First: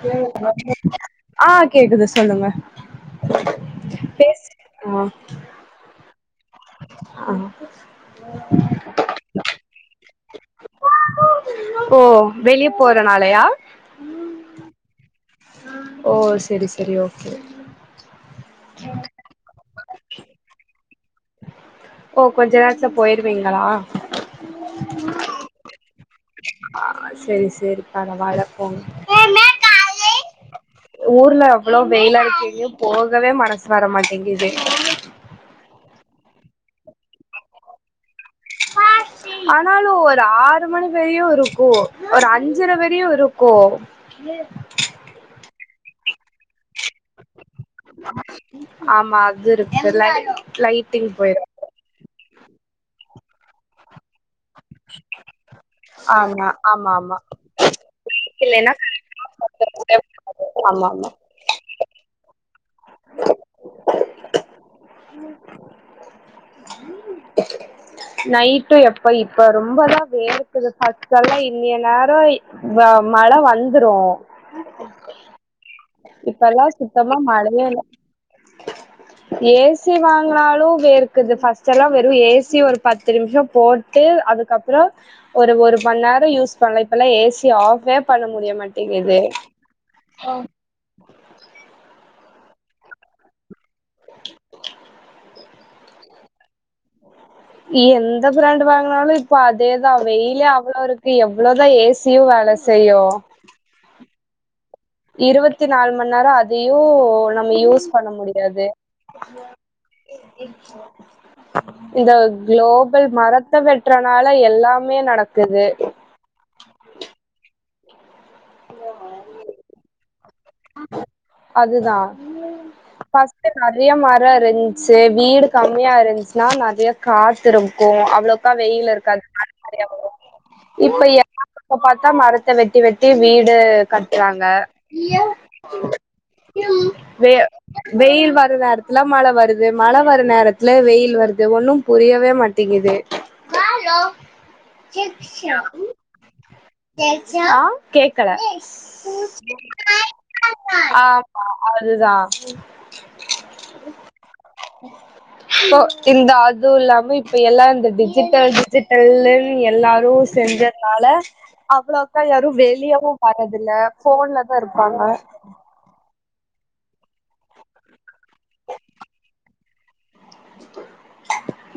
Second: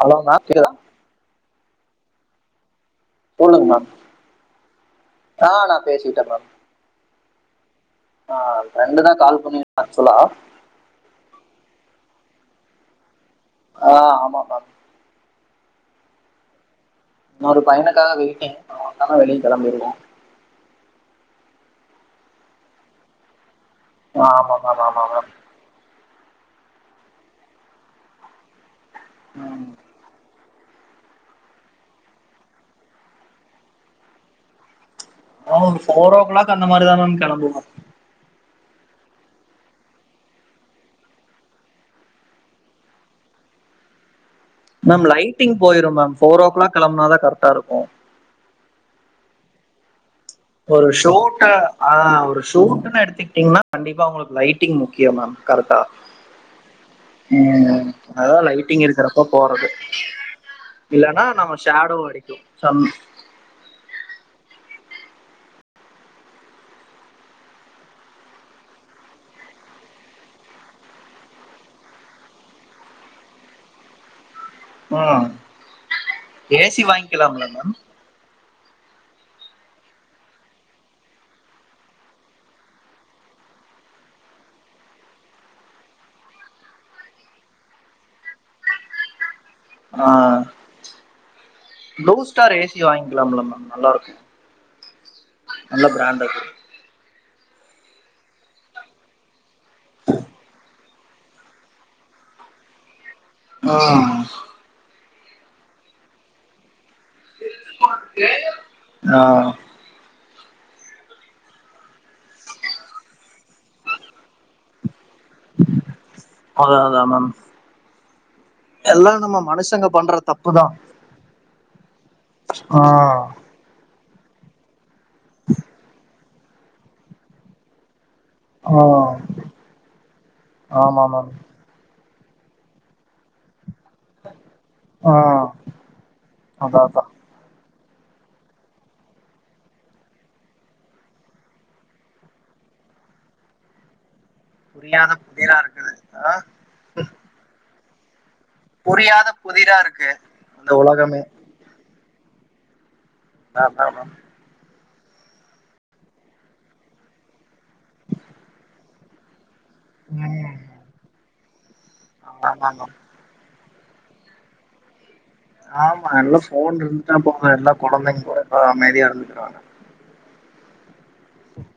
hello ma'am கேக்குதா ஆ கேக்குது சொல்லுங்க சொல்லுங்க மேம் பேஸ் ஆ ஆ நா பேசிட்ட மேம் ஆ ஆ ஃப்ரெண்டு தா கால் பண்ணி ஆக்சுவலா ஓ வெளிய போற நாளையா ஆ ஆமா மேம் ஓ செரி செரி ஓகே ஒரு பையனுக்காக வெயிட்டிங் அவன் வந்தானா வெளிய கெளம்பிருவோ ஓ கொஞ்ச நேரத்ல பொயிருவீங்ளா ஆ ஆமா மேம் ஆமா மேம் ஆ செரி செரிப்பா ஆ நா வளப்போ ஆ ஊர்ல எவ்ளோ வெயில் அடிக்குது போகவே மனசு வர மாட்டேங்குது ஆ ஒரு ஃபோர் ஓ கிளாக் அந்த மாரிதா மேம் கெளம்புவோ ஆ ஆனாலு ஒரு ஆறு மணி வரையு இருக்கு ஒரு அஞ்சர வரையு இருக்கு மேம் லைட்டிங் பொயிரு மேம ஃபோரோ ஓ க்ளாக் கெளம்புனாதா கரெக்டா இருக்கு ஆமா அது இருக்குல்ல ஒரு ஷோட் ஆ ஒரு ஷூட்டுன்னு எடுத்துக்கிட்டீங்ன்னா கண்டிப்பா உங்ளுக்கு லைட் ங் முக்கியோ மேம் கரெக்ட்டா ஆமா ஆமா ஆமா ம் அதா இல்லைன்னா லைட்டிங் இருக்றப்ப போறது ஆமா ஆமா ஆனா நம்ப ஷேடோ அடிக்கு சம் நைட்டு எப்ப இப்ப ரொம்பதா வேர்க்குது பஸ்ட் எல்லா இன்னிய நேரோ வ மழ வந்ரு ம் இப்பல்லா ஏசி சுத்தமா வாங்கிக்கலாம்ல மழையே மேம் இல்ல ஏ சி வாங்னாலு வேர்க்குது பஸ்ட்டெல்லா வெறு ஏ சி ஒரு பத்து நிம்ஷோ போட் டு அதுக்கப்றோ ஒரு ஒரு மண் நோரோ யூஸ் பண்லா இப்பல்லா சி ஆஃபே பண்ண முடிய மாட்டேங்குது ஆ ப்ளூ ஸ்டார் ஏ சி வாய்க்லால்ல மேம் நல்லா இருக்கு நல்ல ப்ராண்டு எந்த ப்ராண்டு வாங்னாலு இப்போ அதேத வெயில்லே அவ்ளோ இருக் கு எவ்ளோ தா ஏ சியு வேல செய்யு ஆ இருவத் நால் மண் நேரோ அதையு நம்ம யூஸ் பண்ண முடியாது ஆ இச் இந்த குளோபல் மரத்த வெட்ற்னால எல்லாமே நடக்குது அத அத மேம் எல்லா நம்ம மனுஷங்க பண்ற தப்புதா ஆ நறைய மரோ இருச்சு வீடு கம்மியா இருச்ன்னா நறைய காத்து இருக்கு அவ்ளோ அவ்ளோக்கா ஆ வெயில் இருக்காது காத்து நறைய போகு இப்ப ஆமா மேம் எல்லா இப்ப பாத்தா மரத்த வெட்டி வெட்டி வீடு கட்றாங்க ஆ அதா அதா வெ வெயில் வர நேரத்ல மழ வருது மழ வர நேரத்ல வெயில் வருது ஒண்ணு புரியவே மாட் டிங்குது புரியாத புதிரா இருக்குது ஆ ஆ கேக்கல புரியாத புதிரா இருக்கு இந்த உலகமே ஆமா அதுதா மேம் ஆமாம் போ இந்த அதுவு இல்லாம இப்ப எல்லா இந்த டிஜிட்டல் டிஜிட்டல்னு எல்லாரு ம் செஞ்சதுனால அவ்ளோக்கா ஆமா யாரு மேம் வெளியவு வர்றதில்ல ஃபோன்லதா இருப்பாங்க ஆமா நல்லா ஃபோன் இருந்துட்டா போது எல்லா கொழந்தைங்க கூட நல்லா அமைதியா இருந்துக்குவாங்க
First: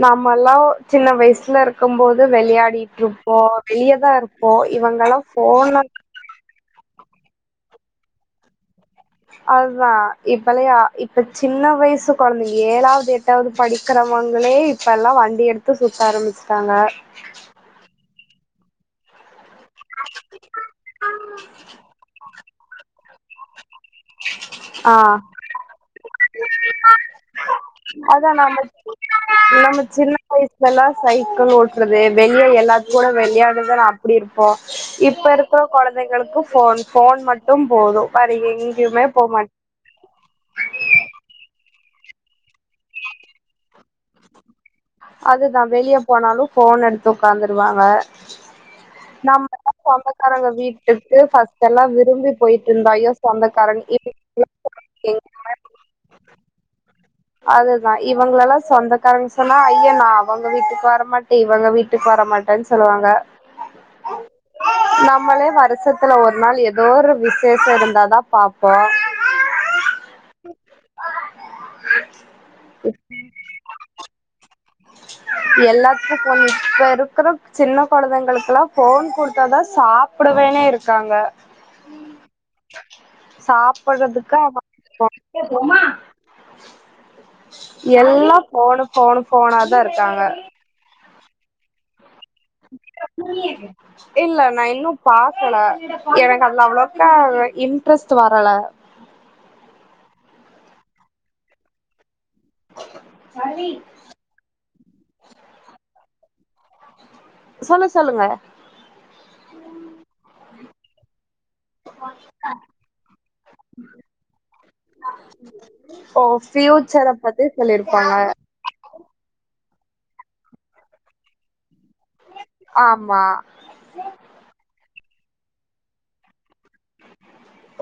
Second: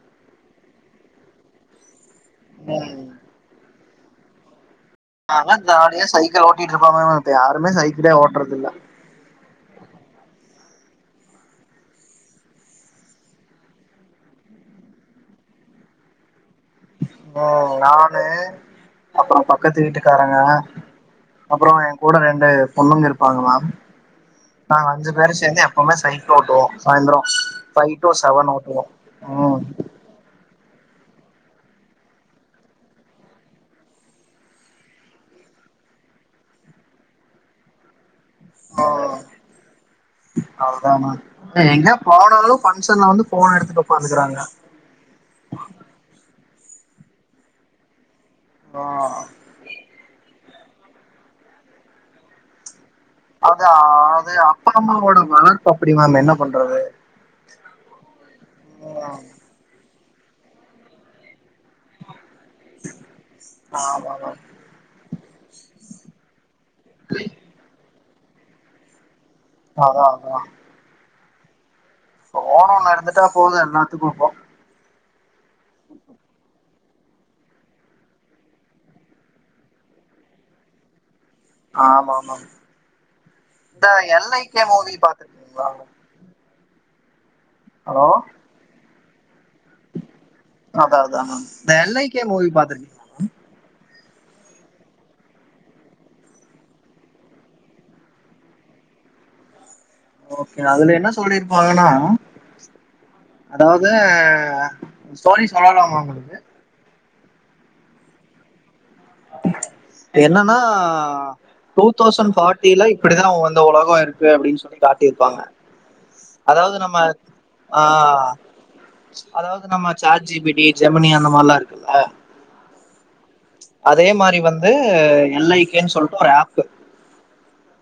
நம்மல்லா சின்ன வயசுல இருக் கும் போது விளையாடிட்டு ம் இருப்போ வெளியேதா இருப்போ இவங்களா ஆனா ஜாலியா சைக்கிள் ஓட்டிட்டு இருப்பா இப்ப யாருமே சைக்கிளே ஓட்டுறதில்ல அதா இப்பல்லையா இப்ப சின்ன வயசு கொழந்தைங்க ஏழாவது எட் டாவது படிக்கிறவங்களே இப்ப எல்லா வண்டி எடுத்து சுத்த ஆரம்பிச்சிட்டாங்க ஓ நானு அப்புறோ ப பக்கத்து வீட்டுக்காரங்க அப்புறோ எ கூட ரெண்டு பொண்ணுங்க இருப்பாங்களா நாங்க அஞ்சு ஆஹ் பேரு சேர்ந்து எப்பவுமே சைக்கிள் ஓட்டுவோ சாயந்தரோ ஃபைவ் டு அதா செவன் நாம ஓட்டுவோ ம் நம்ம சின்ன வயசுலல்லா சைக்கிள் ஓட்டுறது வெளியே எல்லாத்து கூட வெளியாடுத அப்டி இருப்போ இப்ப இருக்குற கொழந்தைங்களுக்கு ஃபோன் ஃபோன் மட்டும் போது வேற எங்கேயுமே போ மாட் அதுதான எங்க போனாலு ஃபங்க்ஷன்ல வந்து ஃபோன எடுத்துட்டு உக்காந்துக்குறாங்க அதுதா வெளிய போனாலு ஃபோன் எடுத்து உக்காந்துருவாங்க ஆ நம்ம சொந்தக்காரங்க வீட்டுக்கு ஃபர்ஸ்ட் எல்லா விரும்பி போயிட்டு இருந்தா ஐயோ அது சொந்தக்காரங்க அது அப்பா இவ் அம்மாவோட வளர்ப்பு அப்டி மேம் என்ன பண்றது அதுதா இவங்களல்லா ம் சொந்தக்காரங்க சொன்னா ஐய நா அவங்க வீட்டுக்கு வரமாட்டே இவங்க வீட்டு க்கு வர மாட்டேன்னு சொல்லுவாங்க ஆமா மேம் நம்மளே வருஷத்துல ஒரு நாள் ஏதோ ஒரு விசேஷம் இருந்தாதா பாப்போ அதா அதா இப்போ ஓனுனு இருந்துட்டா போது எல்லாத்துக்கு இப்போ எல்லாத்துக்கு [unintelligible] இப்ப இருக்குற சின்ன கொழந்தைங்களுக்குல்லா ஃபோன் குடுத்தாதா சாப்பிடுவேனே இருக்காங்க ஆமா மேம் இந்த எல் ஐ சாப்படுறதுக்கா கே மூவி பாத்துருக்கீங்களா அ [inaudible] ஹலோ எல்லா ஃபோனு ஃபோனு ஃபோனாதா இருக்காங்க அதா அதா அ இந்த எல் ஐ கே மூவி பாத்திரிக் [unintelligible] இல்ல நா இன்னு பாக்கல எனக்கு அதுல அவ்ளோக்கா இன்ட்ரெஸ்ட் வரல ஓகே அதுல என்ன சொல்லிருப்பாங்கன்னா அதாவது சொரி செரங்காமா உங்களுக்கு சொல்லு சொல்லுங்க என்னனா டூ தௌசண்ட் ஃபார்ட்டில இப்டிதா அவு வந்த உலக இருக்கு அப்டின்னு சொல்லி காட்டிருப்பாங்க ஓ அதாவது நம்ம ஃபியூச்சர பத்தி ஆ சொல்லிருப்பாங்க அதாவது நம்ம chat G P T Gemini அந்த மாரில்லா இருக்குல்ல ஆமா அதே மாதிரி வந்து எல் ஐ கேன்னு சொல்லிட்டு ஒரு ஆப்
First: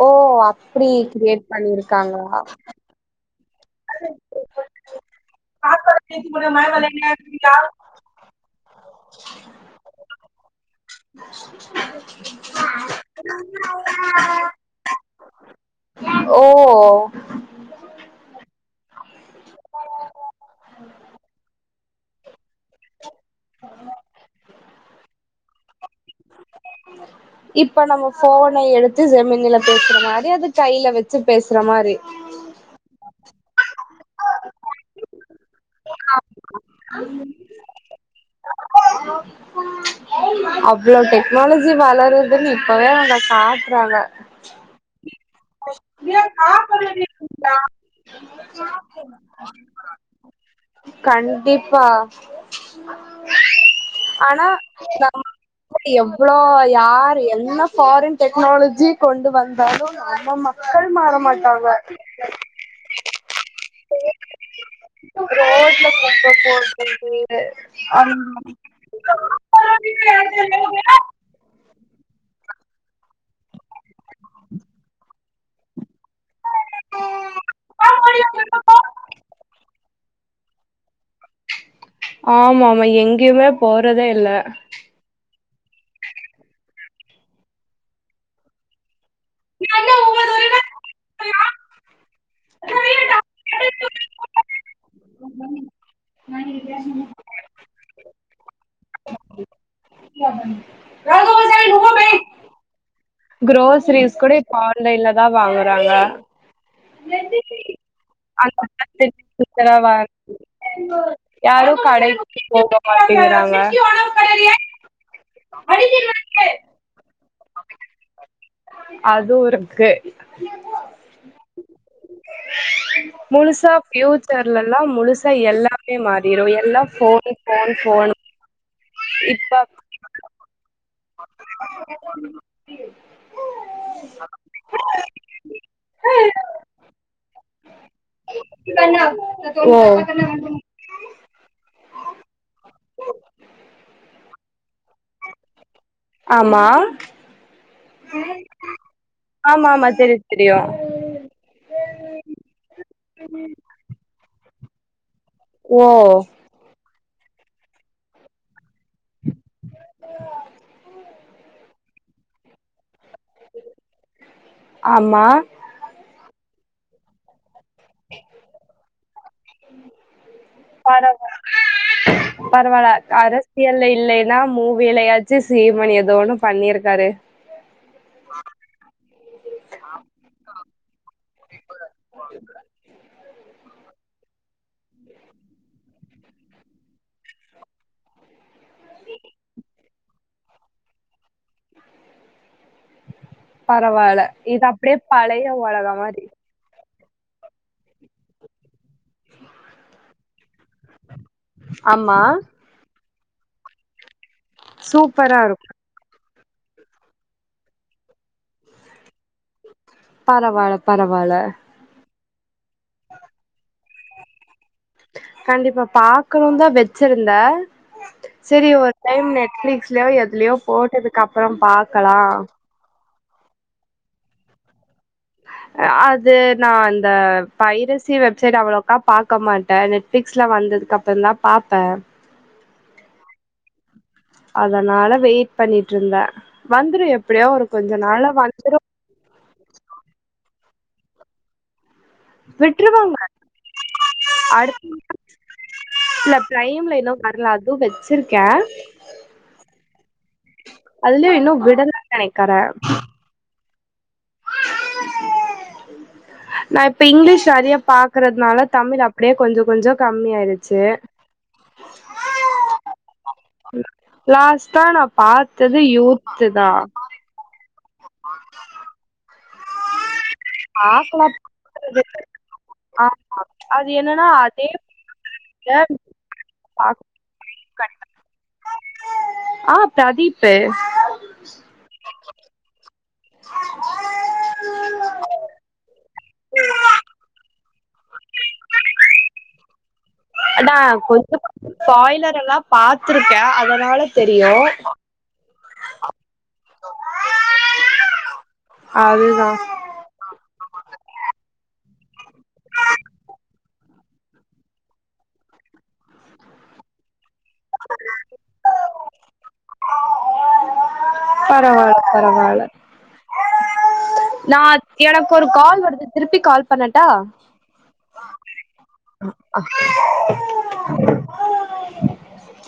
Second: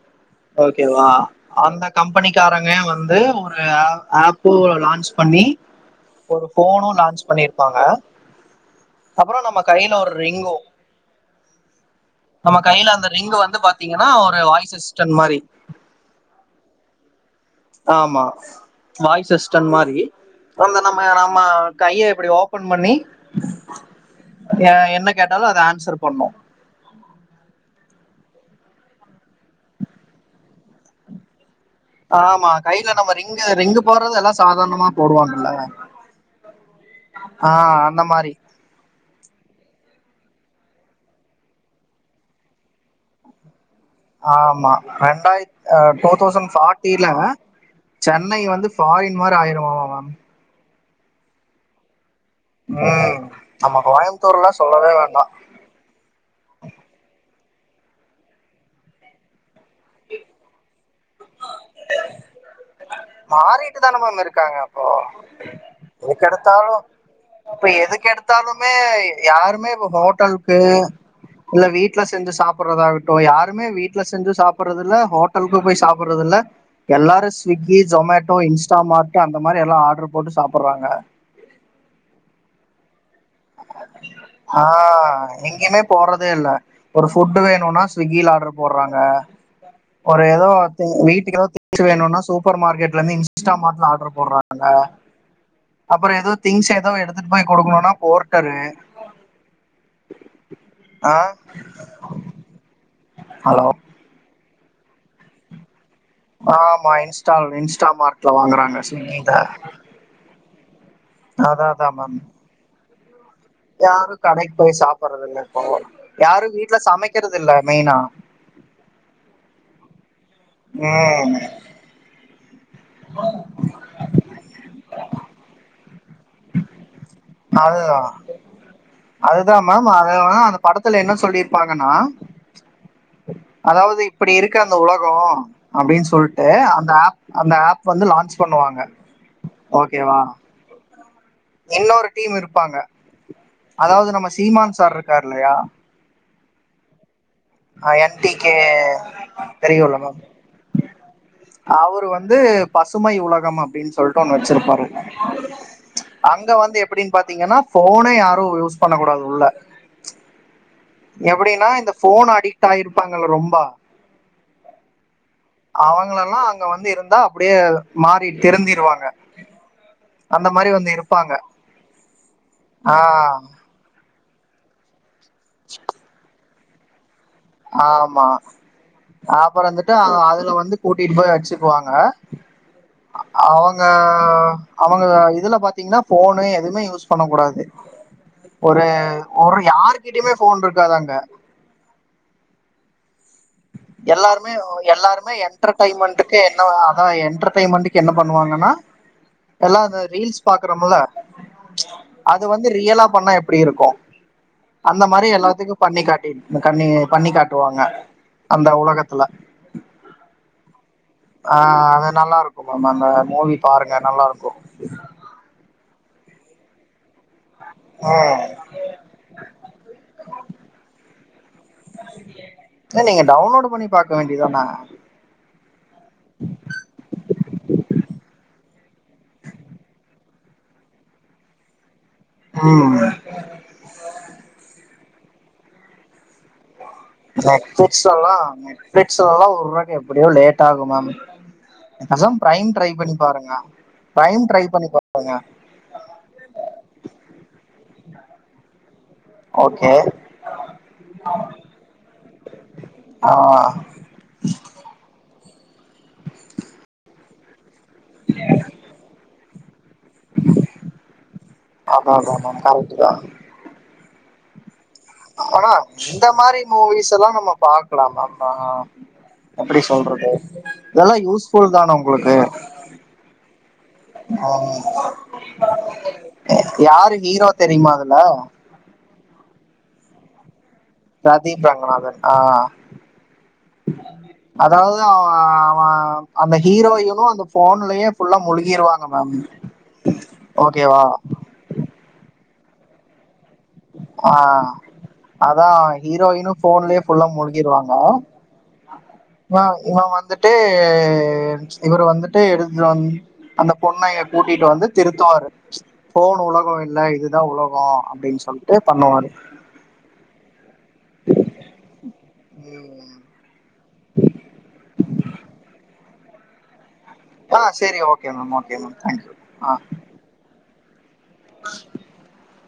ஓ அப்பிடி ஓகேவா கிரியேட் அந்த பண்ணிருக்காங்களா கம்பெனிக்காரங்க வந்து ஒரு அ ஆப்பு லான்ச் பண்ணி ஒரு ஃபோனு லான்ச் பண்ணிருக்காங்க அப்புறோ நம்ம கையில ஒரு ரிங்கு நம்ம கையில அந்த ரிங்கு வந்து பாத்தீங்கன்னா ஒரு வாய்ஸ் அசிஸ்டன் மாரி ஓ ஆமா வாய்ஸ் அசிஸ்டன்ட் மாரி ஒன்னு நம்ம நம்ம கைய இப்டி ஓப ஃபோன் பண்ணி எ என்ன கேட்டாலு அத ஆன்சர் பண்ணூ இப்ப நம்ம ஃபோன எடுத்து ஜெமினில பேசுற மாரி அது கையில வச்சு பேசுற மாரி ஆமா கையில நம்ம ரிங்கு ரிங்கு போடுறது எல்லா சாதாரணமா போடுவாங்கல்ல ஆ மா ஆ அந்த மாரி அவ்ளோ டெக்னாலஜி வளருதுன்னு இப்பவே அவுங்க சா [unintelligible] றாங்க ஆமா ரெண்டாய டூ தௌசண்ட் ஃபார்ட்டில சென் னை வந்து ஃபாரின் மாரி ஆயிருமாமா மேம் கண்டிப்பா ம் நம்ம ஆனா கோயம்புத்தூர்லா சொல்லவே வேண்டா நம் எவ்ளோ யார் என்ன ஃபாரின் டெக்னாலஜி கொண்டு வந்தாலு நம்ம மக்கள் மாற மாட்டாங்க மாறிட்டு தானே மேம் இருக்காங்க அப்போ ரோட்ல குப்ப எதுக்கெடுத்தாலு போடுறது இப்ப அந்த எதுக்கெடுத்தாலுமே யாருமே இப்போ ஹோட்டலுக்கு இல்ல வீட்ல செஞ்சு சாப்றதாகட்டு யாருமே வீட்ல செஞ்சு சாப்படுறதுல்ல ஹோட் ட்டலுக்கு போயி சாப்டுறதுல்ல எல்லாரு ஸ்விக்கி சொமேட்டோ இன்ஸ்டா மார்ட் அந்த மாரி எல்லா ஆட்ரு போட்டு சாப்டுறாங்க ஆமா ஆமா எங்கேயுமே போறதே இல்ல ஆ எங்கேயுமே போறதே இல்ல ஒரு ஃபுட் வேணுனா ஸ்விக்கியில ஆட்ரு போடுறாங்க ஒரு ஏதோ வீட்டுக்குதோ திங் க்ஸ் வேணுனா சூப்பர் மார்கெட்ல இருந்து இன்ஸ்ட மாட்ல ஆட்ரு போடுறாங்க அப்றோ ஏதோ திங்ஸ் ஏதோ எடுத்துட்டு போயி குடுக்கணுனா போர்டரு ஆ ஹலோ குரோசரீஸ் கூட இப்ப ஆன்லைன்ல தா வாங்குறாங்க ஆமா இன்ஸ்டால் இன்ஸ்டா மார்ட்ல வாங்கறாங்க ஸ்விக்கில அதான் யாரு அதான் மேம் கடைக்கு போகமாட்டேங்கிறாங்க யாரு கடைக்கு போயி சாப்படுறது இல்ல இப்போ யாரு வீட்ல சமைக்கறது இல்ல மெயினா அதுவு இருக்கு எ முழுசா ஃபியூச்சர்லல்லா முழுசா எல்லாமே மாற் இரவு எல்லா ஃபோனு ஃபோனு அதுதா ஃபோனு அதுதா மேம் அதது அந்த படத்துல என்ன சொல்லியிருப்பாங்கனா அதாவது இப்புடி இருக்க அந்த உலகோ அப்டின் சொல்ட்டு அந்த ஆப் அந்த ஆப் வந்து லான்ச் பண்ணுவாங்க ஓ ஓகேவா இன்னொரு டீம் இருப்பாங்க அதாவது நம்ம சீமான் சார் இருக்காரு இல்லையா ஆமா அ ‌என் டி கே ஆமா ஆமா தெரியுல்லுங்கோ தெரியு தெரியு அவுரு வந்து பசுமை உலகம் அப்டின்னு சொல்ட்டு ஒண்ணு வெச்சிருப்பாரு ஓ இங்க வந்து எப்டின்னு பாத்தீங்கனா ஃபோனே யாரு யூஸ் பண்ண கூடாது உள்ள எப்டினா இந்த ஃபோன் அடிக்ட் ஆயிருப்பாங்கல்ல ரொம்பா ஆமா அவங்களெல்லா அங்க வந்து இருந்தா அப்டியே மாறி திருந்திருவாங்க அந்த மாரி வந்து இருப்பாங்க பரவால அ ஆஹ் அரெஸ் சியல்ல இல்லைனா மூவிலயாச்சு சீமான் ஏதோ ஒன்னு பண்ணியிருக்காரு ஆமா அப்பரோ வந்துட்டு அதுல வந்து கூட்டிட்டு போய் வெச்சுக்குவாங்க அவங்க அவங்க இதுல பாத்தீங்கன்னா ஃபோனு எதுமே யூஸ் பண்ண கூடாது ஒரு ஒரு யாருகிட்டயுமே ஃபோன் இருக்காது அங்க பரவால்ல எல்லாருமே இது அப்டியே எல்லாருமே பழைய உலக மாரி என்டர்டைமென்ட்க்கு என்ன அதா என்டர்டைமென்ட்க்கு என்ன பண்ணுவாங்கன்னா எல்லா அந்த ரீல்ஸ் பாக்குறோமுல்ல ஆமா அது வந்து வந்து ரியலா பண்ணா எப்டி இருக்கு அந்த மாரி சூப்பரா இருக்கு எல்லாத்துக்கு பண்ணி காட்டிட் கண்ணி பண்ணி காட்டுவாங்க அந்த உலகத்துல பரவால்ல பரவால்ல ஆ அது நல்லாருக்கு ஆமா மேம் அந்த மூவி பாருங்க நல்லாருக்கு கண்டிப்பா பாக்குணுன்தா வெச்சிருந்தே ம் செரி ஒரு டைம் நெட்ஃபிளிக்ஸ்லியோ எதுலயோ போட்டதுக்கு அப்ரோ பாக்கலா ஏ‌ நீங்க டவுன்லோட் பண்ணி பாக்க வேண்டிதான அது நா அந்த பைரசி வெப்சைட் அவ்ளோவுக்கா பாக்க மாட்டே நெட் நெட்ஃபிக்ஸ்ல வந்ததுக்கப்புறந் தா பாப்பே ம் அதனால வெயிட் பண்ணிட்டு இருந்தே வந்துரு எப் நெட்ஃபிளிக்ஸ்லல்லா நெட்ஃபிளிக்ஸ்லல்லா வுடரக்கு எப்டியு லேட் ஆகு மேம் பேசாம ப்ரைம் ட்ரை பண்ணி விட்ருவாங்க பாருங்க ப்ரைம் ட்ரை அடுத்து பண்ணி பாருங்க இல்ல ப்ரைம்ல இன்னு வரல அது வெச்சிருக்கே ஓகே அதுலயு இன்னு விடலைன் நெனைக்கறே ஆ நா இப்ப இங்கிலீஷ் நெறைய பாக்கறத்னால தமிழ் அப்டியே கொஞ்சொ கொஞ்சொ கம்மி ஆயிருச் அதா அதா அதா கரெக்ட்டு தா லாஸ்ட்டா நா பாத்தது யூத்துதா இதெல்லா நம்ம பாக்கலாமாபா எப்டி சொல்றது இதெல்லாம் பாக்கலா யூஸ்ஃபுல் தான உங்களுக்கு [inaudible] ஆ அது என்னன்னா அதே [inaudible] [unintelligible] யாரு ஹீரோ தெரியுமா அதுல ஆ பிரதீப்பு பிரதீப் ரங்கநாதன் ஆ அதாவது அவே அவ அந்த ஹீரோயினு அந்த ஃபோன்லயே ஃபுல்லா முழுகிருவாங்க மேம் அதா ஓகேவா கொஞ்சோ கொஞ்சோ பாயிலர் எல்லா பாத்துருக்கே அத ஆ அதா ஹீரோயினு ஃபோன்லயே ஃபுல்லா மூழ்கிருவாங்க அதுதா ஆனா இவே வந்துட்டு இவரு வந்துட்டு எடுத்துட் வந் அந்த பொண்ணய கூட்டிட்டு வந்து திருத்துவாரு ஃபோனு உலகோ இல்ல இதுதா உலகோ அப்டின் சொல்லிட்டு பண்ணுவாரு பரவால்ல பரவால்ல ம் நா எனக்கு ஒரு கால் வருது திருப்பி கால் பண்ணட்டா ஆ சேரி okay ma'am okay ma'am thank you அ [inaudible]